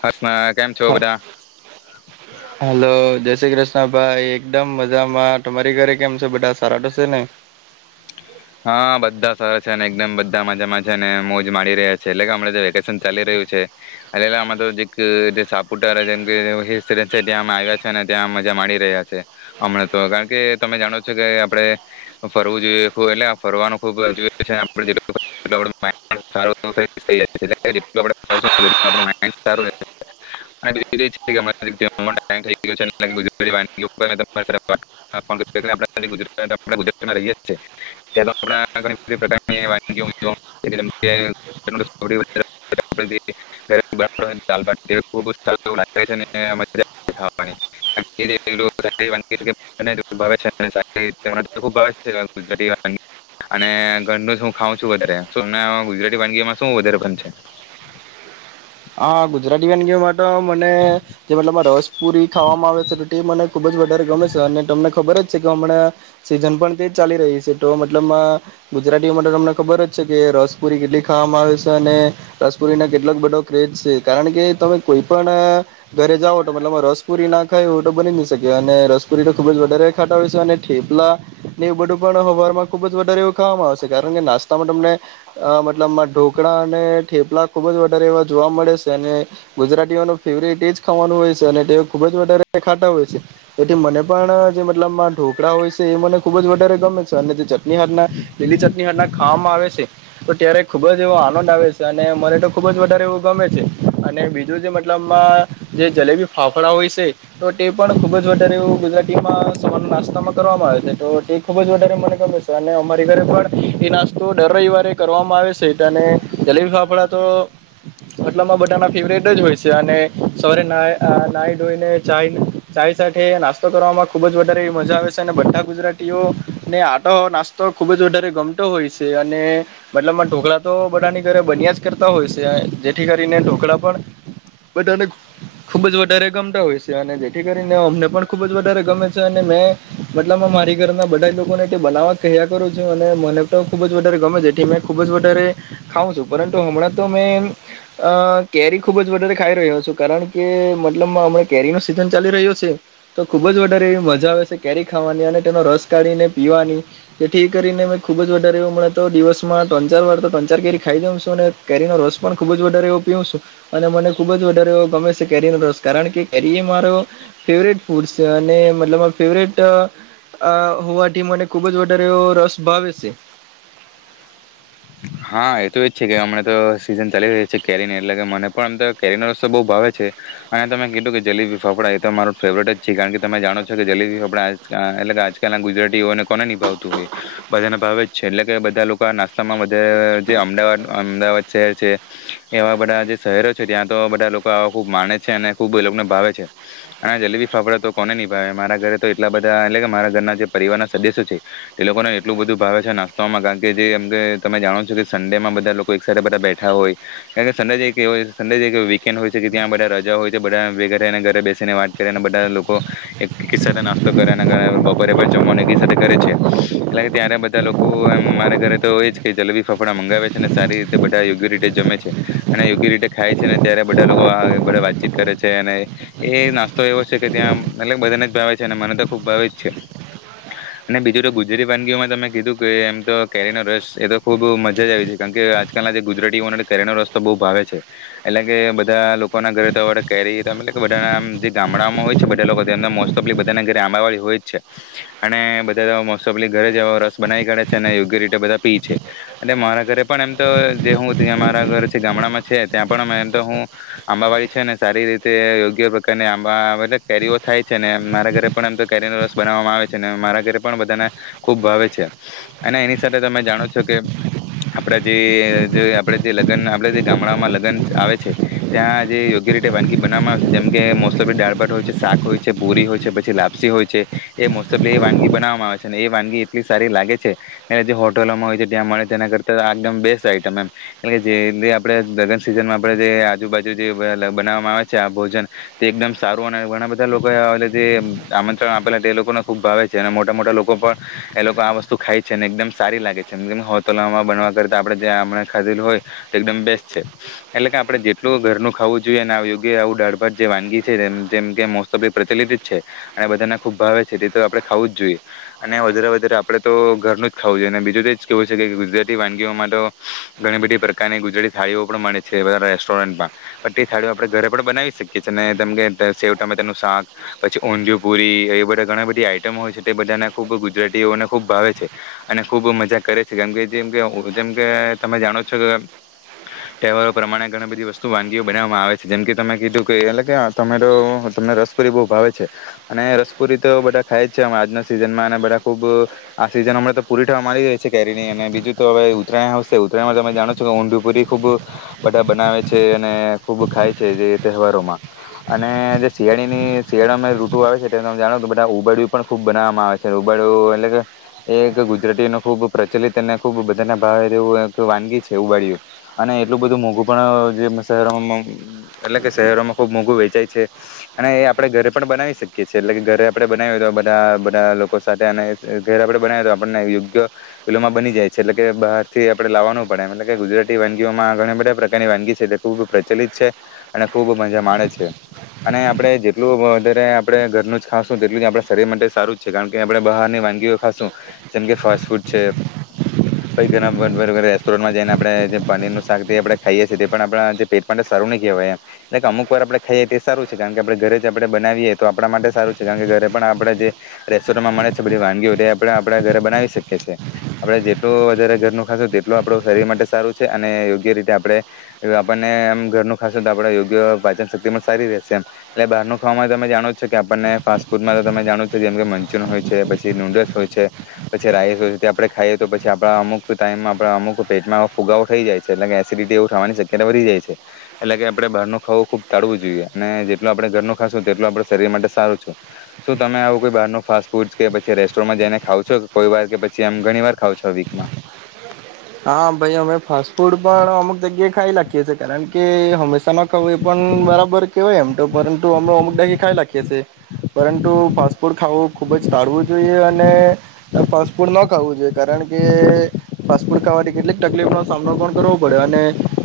હમાં કેમ છો બધા? હા હલો જય શ્રી કૃષ્ણ ભાઈ એકદમ મજામાં તમારી ઘરે કેમ છે બધા સારા તો છે ને. હા બધા સરા છે અને એકદમ બધા મજામાં છેને મોજ માડી રહ્યા છે એટલે કે હમ જે વેકેશન ચાલી રહ્યું છે એટલે અ તો જે જે સાપુતારમ કે ત્યાં આવ્યા છે ત્યાં મજા માડી રહ્યા છે હમણાં તો કારણ કે તમે જાણો છો કે આપણે ફરવું જોઈએ. એટલે ફરવાનું ખબુંરાત ર ત ઘણી બધી પ્રકારની વાગી ગરા અને ઘરનું હું ખાઉં છું વધમ ગુજરાતી વાનગીમાં શું વધારે પણ છે. હા ગુજરાતી બન ગ તો મને જે મતલબ રસપુરી ખાવામાં આવે છે ટે મને ખુબ જ વધારે ગમે છે અને તમને ખબર જ છે કે હમણાં સીઝન પણ તેજ ચાલી રહી છે તો મતલબ ગુજરાતીઓ માટે તમને ખબર છે કે રસપુરી કેટલી ખાવામાં આવે છે અને રસપુરી ના કેટલાક બધો કેજ છે કારણ કે તમે કોઈ પણ ઘરે જાઓ તો મતલબમાં રસપુરી ના ખાય હો તો બની ન શકે અને રસપુરી તો ખૂબ જ વધારે ખાતા હોય છે અને ઠેપલા એ બધું પણ હવારમાં ખૂબ જ વધારે એવું ખાવામાં આવેશે કારણ કે નાસ્તામાં તમને અહ મતલબમાં ઢોકળા અને ઠેપલા ખૂબ જ વધારે વ જોવા મળે છે અને ગુજરાતીઓનો ફેવરેટ એ જ ખાવાનું હોય છે અને તે ખુબ જ વધારે ખાતા હોય છે તેથી મને પણ જે મતલબમાં ઢોકળા હોય છે એ મને ખુબ જ વધારે ગમે છે અને જે ચટણી હાથના લીલી ચટણી હના ખાવામાં આવે છે તો ત્યારે ખુબ જ એવો આનંદ આવે છે અને મને તો ખુબ જ વધારે એવ ગમે છે અને બીજો જે મતલબમાં અહ જે જલેબી ફાફડા હોય છે તો તે પણ ખુબ જ વધારે એવું ગુજરાતીમાં સવાર નાસ્તામાં કરવામાં આવે છે તો તે ખુબ જ વધારે મને ગમે છે અને અમારી ઘરે પણ એ નાસ્તો દર રવિવારે કરવામાં આવે છે અને જલેબી ફાફડા તો મતલબમાં બટાણા ફેવરેટ જ હોય છે અને સવારે અહ ના ના ધોઈને ચાય ચાય સાથે નાસ્તો કરવામાં ખુબ જ વધારે મજા આવે છે અને બધા ગુજરાતીઓને ને આટ નાસ્તો ખુબ જ વધારે ગમટો હોય છે અને મતલબમાં ઢોકળા તો બટાની ઘરે બન્યા જ કરતા હોય છે જે થી કરીને પણ ખૂબ જ વધારે ગમતા હોય છે અને જેથી કરીને અમને પણ ખૂબ જ વધારે ગમે છે અને મે મતલબ મારી ઘરના બધા લોકોને બનાવવા કહ્યા કરું છું અને મને તો ખૂબ જ વધારે ગમે જેથી મે ખૂબ જ વધારે ખઉં છું પરંતુ હમણાં તો મે અહ કેરી ખૂબ જ વધારે ખાઈ રહ્યો છું કારણ કે મતલબ હમણા કેરી ન સીઝન ચાલી રહ્યો છે તો ખુબ જ વધારે એવી મજા આવે છે કેરી ખાવાની અને તેનો રસ કાઢીને પીવાની જેથી એ કરીને મેં ખૂબ જ વધારે એવું મળે તો દિવસમાં ત્રણ ચાર વાર તો ત્રણ ચાર કેરી ખાઈ જાઉ છું અને કેરીનો રસ પણ ખૂબ જ વધારે એવું પીઉ છું અને મને ખુબ જ વધારે એવો ગમે છે કેરી નો રસ કારણ કે કેરી એ મારો ફેવરેટ ફૂડ છે અને મતલબ ફેવટ અહ હોવાથી મને ખુબ જ વધારે એવો રસ ભાવે છે. હા, એ તો એ જ છે કે અમને તો સીઝન ચાલી રહી છે કેરીને એટલે કે મને પણ આમ તો કેરીનો રસ્તો બહુ ભાવે છે અને તમે કીધું કે જલીબી ફાફડા એ તો મારો ફેવરેટ જ છે કારણ કે તમે જાણો છો કે જલેબી ફાફડા આજકાલ એટલે કે આજકાલ ના ગુજરાતીઓને કોને નિભાવતું હોય બધાને ભાવે જ છે એટલે કે બધા લોકો આ નાસ્તામાં જે અહ જે અમદાવાદ અમદાવાદ શહેર છે, એવા બધાં જે શહેરો છે, ત્યાં તો બધા લોકો ખૂબ માને છે અને ખૂબ લોકોને ભાવે છે. અને જલેબી ફાફડા તો કોને નહી ભાવે, મારા ઘરે તો એટલા બધાં એટલે કે મારા ઘરના જે પરિવારના સદસ્યો છે તે લોકોને એટલું બધું ભાવે છે, નાસ્તામાં કારણ કે જેમ કે તમે જાણો છો કે સંડે માં બધા લોકો એક સાથે બધા બેઠા હોય, કારણ કે સંડે જેયડે વીકેન્ડ હોય છે કે ત્યાં બધા રજા હોય છે. બધા વેગાને ઘરે બેસીને વાત કરીને બધા લોકો એક સાથે નાસ્તો કરે બપોરે પણ જમવા એક સાથે કરે છે એટલે કે ત્યારે બધા લોકો એમ મારે ઘરે તો એ જ કે જલેબી ફફડા મંગાવે છે, અને સારી રીતે બધા યોગ્ય રીતે જમે છે, અને યોગ્ય રીતે ખાય છે, અનેને ત્યારે બધા લોકો આ બધા વાતચીત કરે છે, અને એ નાસ્તો એવો છે કે ત્યાં મતલબ બધાને જ ભાવે છે, અને મને તો ખૂબ ભાવે જ છે. અને બીજું તો ગુજરાતી વાનગીઓમાં તમે કીધું કે એમ તો કેરીનો રસ એ તો ખૂબ મજા જ આવી છે. કારણ કે આજકાલના જે ગુજરાતીઓનો કેરીનો રસ તો બહુ ભાવે છે. એટલે કે બધા લોકોના ઘરે તો કેરી એ કે બધાના જે ગામડામાં હોય છે, બધા લોકોના મોસ્ટ ઓફલી બધાના ઘરે આંબાવાળી હોય જ છે અને બધા મોસ્ટ ઓફલી ઘરે જવા રસ બનાવી કાઢે છે અને યોગ્ય રીતે બધા પીય છે. અને મારા ઘરે પણ એમ તો જે હું ત્યાં મારા ઘર છે, ગામડામાં છે ત્યાં પણ‌ તો હું આંબા વાડી છે. ને સારી રીતે યોગ્ય પ્રકારની આંબા કેરીઓ થાય છે ને મારા ઘરે પણ‌ એમ‌ તો કેરીનો રસ બનાવવામાં આવે છે ને મારા ઘરે પણ બધાને ખુબ ભાવે છે. અને એની સાથે તમે જાણો છો કે આપડા જે આપણે જે લગ્ન આપડ જે ગામડાઓમાં લગ્ન આવે છે. ત્યાં જે યોગ્ય રીતે વાનગી બનાવામાં આવે છે જેમકે મોસ્ટતફલી દાળભાટ હોય છે, શાક હોય છે, પૂરી હોય છે, પછી લાપસી હોય છે, એ મોસ્સ્ટફલી એ વાનગી બનાવામાં આવે છે. એ વાનગી એટલી સારી લાગે છે, અને જે હોટલોમાં હોય છે ત્યાં મળે તેના કરતા આ એકદમ બેસ્ટ આઈટમ એમ, જે આપે લગન સિઝનમાં આપણે જે આજુબાજુ જે બનાવામાં આવે છે. આ ભોજન તે એકદમ સારું અને ઘણા બધા લોકો જે આમંત્રણ આપેલા એ લોકોને ખૂબ ભાવે છે, અને મોટા મોટા લોકો પણ એ લોકો આ વસ્તુ ખાય છે અને એકદમ સારી લાગે છે. જેમ હોટલોમાં બનવા કરતા આપણે જે‌ ખાધેલું હોય તે એકદમ બેસ્ટ છે. એટલે કે આપણે જેટલું ઘરનું ખાવું જોઈએ, અને યોગ્ય આવું દાઢભાટ જે વાનગી છે, જેમ કે મોસ્ટ ઓફલી પ્રચલિત જ છે, અને બધાને ખુબ ભાવે છે. તે તો આપણે ખાવું જ જોઈએ અને વધારે વધારે આપણે તો ઘરનું જ ખાવું જોઈએ, અને બીજું તે કેવું છે ગુજરાતી વાનગીઓમાં તો ઘણી બધી પ્રકારની ગુજરાતી થાળીઓ પણ મળે છે બધા રેસ્ટોરન્ટમાં. પણ તે થાળીઓ આપણે ઘરે પણ બનાવી શકીએ છે. અનેમ કે સેવ ટામેટાનું તેનું શાક પછી ઊંધિયું પુરી એ બધા ઘણી બધી આઈટમો હોય છે. તે બધાંને ખૂબ ગુજરાતીઓને ખૂબ ભાવે છે. અને ખૂબ મજા કરે છે કેમ કે જેમ કે જેમકે તમે જાણો છો કે તહેવારો પ્રમાણે ઘણી બધી વસ્તુ વાનગીઓ બનાવવામાં આવે છે, જેમ કે તમે કીધું કે એટલે કેરો તમને રસપુરી બહુ ભાવે છે. અને રસપુરી તો બધા ખાય જ છે. આજના સિઝનમાં અને બધા ખુબ આ સીઝન હમણાં તો પૂરી થવા મા રહી છે કેરી અને બીજું તો હવે ઉત્તરાયણ હશે ઉત્તરાયણમાં તમે જાણો છો કે, ઊંધયુ પુરી ખુબ બધા બનાવે છે, અને ખુબ ખાય છે, જે તહેવારોમાં અને જે શિયાળીની શિયાળામાં ઋતુ આવે છે તમે જાણો બધા ઉબાડયું પણ ખૂબ બનાવામાં આવે છે ઊંબાડિયું એટલે કે એ એક ગુજરાતી ન ખૂબ પ્રચલિત એને ખૂબ બધાને ભાવે તેવું એક વાનગી છે ઊંબાડિયું અને એટલું બધું મોંઘું પણ જે શહેરોમાં એટલે કે શહેરોમાં ખૂબ મોંઘું વેચાય છે અને એ આપણે ઘરે પણ બનાવી શકીએ છીએ એટલે કે ઘરે આપણે બનાવીએ તો બધા બધા લોકો સાથે અને ઘરે આપણે બનાવીએ તો આપણને યોગ્ય પિલોમાં બની જાય છે એટલે કે બહાર થી આપડે લાવવાનું પડે, એટલે કે ગુજરાતી વાનગીઓમાં ઘ બધા પ્રકારની વાનગી છે તે ખૂબ પ્રચલિત છે, અને ખૂબ મજા માણે છે. અને આપણે જેટલું વધારે આપણે ઘરનું જ ખાશું તેટલું જ આપણા શરીર માટે સારું જ છે. કારણ કે આપણે બહારની વાનગીઓ ખાશું, જેમ કે ફાસ્ટ ફૂડ છે પછ ઘણા રેસ્ટોરન્ટમાં જઈને આપણે જે પનીરનું શાક આપણે ખાઈએ છીએ તે પણ આપણા જે પેટ માટે સારું ન કહેવાય, એટલે કે અમુક વાર આપણે ખાઈએ તે સારું છે, કારણ કે આપણે ઘરે જે આપણે બનાવીએ તો આપણા માટે સારું છે કારણ કે ઘરે પણ આપણે જે રેસ્ટોરન્ટમાં મળે છે બધી વાનગીઓ આપણે આપણે ઘરે બનાવી શકીએ છીએ. આપણે જેટલું વધારે ઘરનું ખાશું તેટલું આપડું શરીર માટે સારું છે. અને યોગ્ય રીતે આપણે આપણનેમ ઘરનું ખાશું તો આપણન યોગ્ય પાચન શક્તિમાં સારી રહેશે એમ, એટલે બહારનું ખાવામાં તમે જાણો જ છે કે, આપણને ફાસ્ટ ફૂડમાં તો તમે જાણો છો જેમ કે મંચુરિયન હોય છે, પછી નૂડલ્સ હોય છે, પછી રાઈસ હોય આપણે ખાઈએ તો પછી આપણા અમુક ટાઈમમાં આપણા અમુક પેટમાં ફુગાવો થઈ જાય છે. ‌ એટલે કે એસિડિટી એવું ખવાની શક્યતા વધી જાય છે. એટલે કે આપણે બહારનું ખાવું ખુબ તાળવું જોઈએ અને જેટલું આપણે ઘરનું‌ ખાશું તેટલું આપણા શરીર માટે સારું છે. શું તમે આવું કોઈ બહાર ન ફાસ્ટ ફૂડ કે પછી રેસ્ટોરન્ટમાં જઈને ખાવ છો કે કોઈ વાર કે પછી જેમ ઘણી વાર ખાવ છો વીકમાં? હા ભાઈ અમે ફાસ્ટ ફૂડ પણ અમુક જગ્યાએ ખાઈ લખીએ છીએ કારણ કે હંમેશા ન ખાવું એ પણ બરાબર કહેવાય એમ તો પરંતુ હમણાં અમુક ડાડે‌ ખાઈ લાખીએ છે. પરંતુ ફાસ્ટ ફૂડ ખું ખુબ જ ટાળવું જોઈએ, અને ફાસ્ટ ફૂડ ન ખાવું જોઈએ કારણ કે ફાસ્ટ ફૂડ ખાવાથી કેટલીક તકલીફ નો સામનો પણ કરવો પડે, અને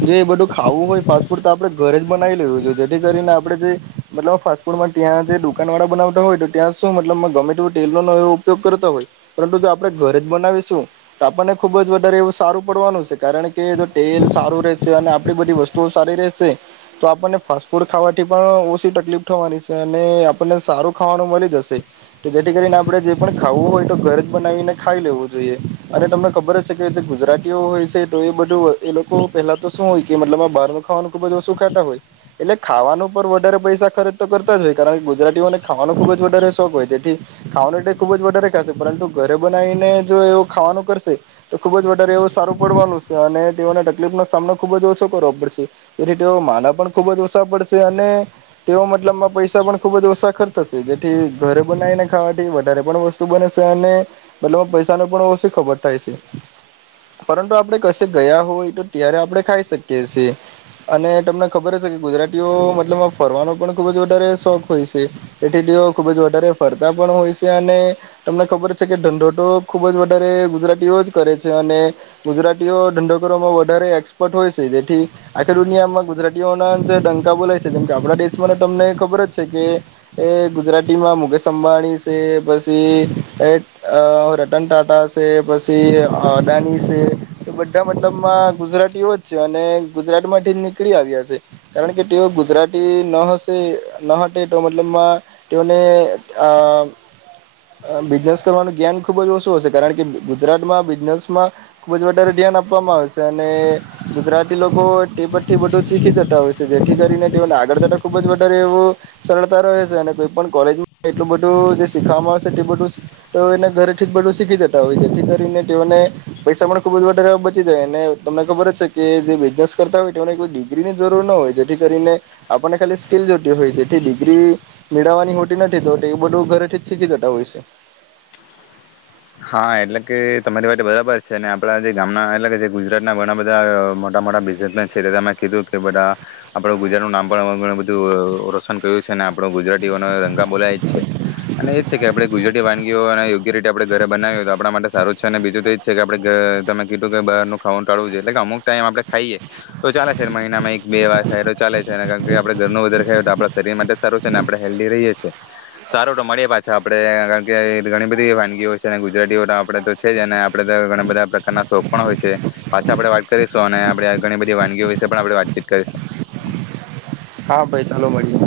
જો એ બધું ખાવું હોય ફાસ્ટ ફૂડ તો આપણે ઘરે જ બનાવી લેવું જોઈએ, જેથી કરીને આપણે જે મતલબ ફાસ્ટ ફૂડમાં ત્યાં જે દુકાન વાળા બનાવતા હોય તો ત્યાં શું મતલબ ગમે તે તેલનો એ ઉપયોગ કરતાં હોય, પરંતુ જો આપણે ઘરે જ બનાવીશું તો આપણને ખુબ જ એવું સારું પડવાનું છે. કારણ કે જો તેલ સારું રહેશે અને આપણી બધી વસ્તુઓ સારી રહેશે, તો આપણને ફાસ્ટ ફૂડ ખાવાથી પણ ઓછી તકલીફ થવાની છે. અને આપણને સારું ખાવાનું મળી જશે, ‌ તો જેથી કરીને આપણે જે પણ ખાવું હોય તો ઘર જ બનાવીને ખાઈ લેવું જોઈએ, અને તમને ખબર જ કે ગુજરાતીઓ હોય છે, તો એ બધું એ લોકો પહેલા તો શું હોય કે મતલબ આ બાર ન ખાવાનું ખુબ જ ખાતા હોય, એટલે ખાવાનું પર વધારે પૈસા ખર્ચ તો કરતા જ હોય, કારણ કે ગુજરાતીઓને ખાવાનો ખુબ જ વધારે શોખ હોય તેથી, ખાવાનું એટલે ખુબ જ વધારે ખાશે પરંતુ ઘરે બનાવીને જો એવ ખાવાનું કરશે તો ખુબ જ વધારે એવ સારું પડવાનું છે. અને તેઓને તકલીફનો સામનો ખુબ જ ઓછો કરવો પડશે, જેથી તેઓ માંદા પણ ખુબ જ ઓછા પડશે, અને તેઓ મતલબમાં પૈસા પણ ખુબ જ ઓછા ખર્ચ થશે જેથી, ઘરે બનાવીને ખાવાથી વધારે પણ વસ્તુ બને છે, અને મતલબ પૈસા ન પણ ઓછી ખબર થાય છે. પરંતુ આપણે કશે ગયા હોય તો ત્યારે આપણે ખાઈ શકીએ છીએ, અને તમને ખબર હશે કે ગુજરાતીઓ મતલબ ફરવાનો પણ ખુબ જ વધારે શોખ હોય છે, તેથી તેઓ ખૂબ જ વધારે ફરતા પણ હોય છે, અને તમને ખબર છે, કે ધંધો તો ખુબ જ વધારે ગુજરાતીઓ જ કરે છે. અને ગુજરાતીઓ ધંધો કરવામાં વધારે એક્સપર્ટ હોય છે. જેથી આખી દુનિયામાં ગુજરાતીઓના જે ડંકા બોલાય છે, જેમકે આપણા દેશમાં તમને ખબર જ છે કે, એ ગુજરાતીમાં મુકેશ અંબાણી છે, પછી રતન ટાટા છે પછી અદાણી છે, તો બધાં મતલબમાં ગુજરાતીઓ જ છે. અને ગુજરાતમાંથી જ નીકળી આવ્યા છે. ‌ કારણ કે તેઓ ગુજરાતી ન હશે ન હટે તો મતલબમાં તેઓને આ બિઝનેસ કરવાનું જ્ઞાન ખુબ જ ઓછું હશે, કારણ કે ગુજરાતમાં બિઝનેસમાં ખૂબ જ વધારે ધ્યાન આપવામાં આવે છે, અને ગુજરાતી લોકો થી બધું શીખી જતા હોય છે, જેથી એથી કરીને તેને આગળ જતાં ખૂબ જ વધારે એવું સરળતા રહે છે. અને કોઈ પણણ કોલેજમાં એટલું બધું જે શીખવામાં આવશે, એટલું બધું તો એને ઘરેથી જ‌ બધું શીખી જતા હોય છે, જેથી કરીને તેઓને પૈસા પણ ખુબ જ વધારે બચી જાય, અને તમને ખબર જ છે કે, જે બિઝનેસ કરતા હોય તેને ડિગ્રી ની જરૂર ન હોય જેથી કરીને આપણને ખાલી સ્કીલ જોતી હોય, જેથી ડિગ્રી મેળવવાની હોતી નથી, તો એ બધું ઘરેથી જ શીખી જતા હોય છે. હાં એટલે કે તમારી માટે બરાબર છે. અને આપણા જે ગામના એટલે કે જે ગુજરાતના ઘણા બધા મોટા મોટા બિઝનેસમેન છે. તમે કીધું કે બધા આપડ ગુજરાતનું‌નામ પણ ઘણું બધું રોશન કર્યું છે. ને આપણો ગુજરાતીઓનો ડંકો બોલાય જ છે. અને એ જ છે કે આપણે ગુજરાતી વાનગીઓને યોગ્ય રીતે આપણે ઘરે બનાવીએ તો આપણા માટે સારું જ છે. અને બીજું તો એ જ છે, કે આપણે તમે કીધું કે બારનું ખાવાનું ટાળવું જોઈએ, એટલે કે અમુક ટાઈમ આપણે ખાઈએ તો ચાલે છે. મહિનામાં એક બે વાર ખાય તો ચાલે છે, ને કારણ કે આપણે ઘરનું વધારે ખાઈએ તો આપણા શરીર માટે જ સારું છે. ને આપણે હેલ્ધી રહીએ છીએ, સારું તો મળીએ પાછા આપણે કારણ કે ઘણી બધી વા ‌વાનગીઓ છે, ગુજરાતીઓ આપણે તો છે જ ને આપડે ઘણાં બધા પ્રકારના શોખ પણ હોય છે, પાછા આપડે વાત કરીશું, અને આપે ઘણી બધી વાનગીઓ વિશે પણ આપણે વાતચીત કરીશું. હા ભાઈ ચાલો મળીએ.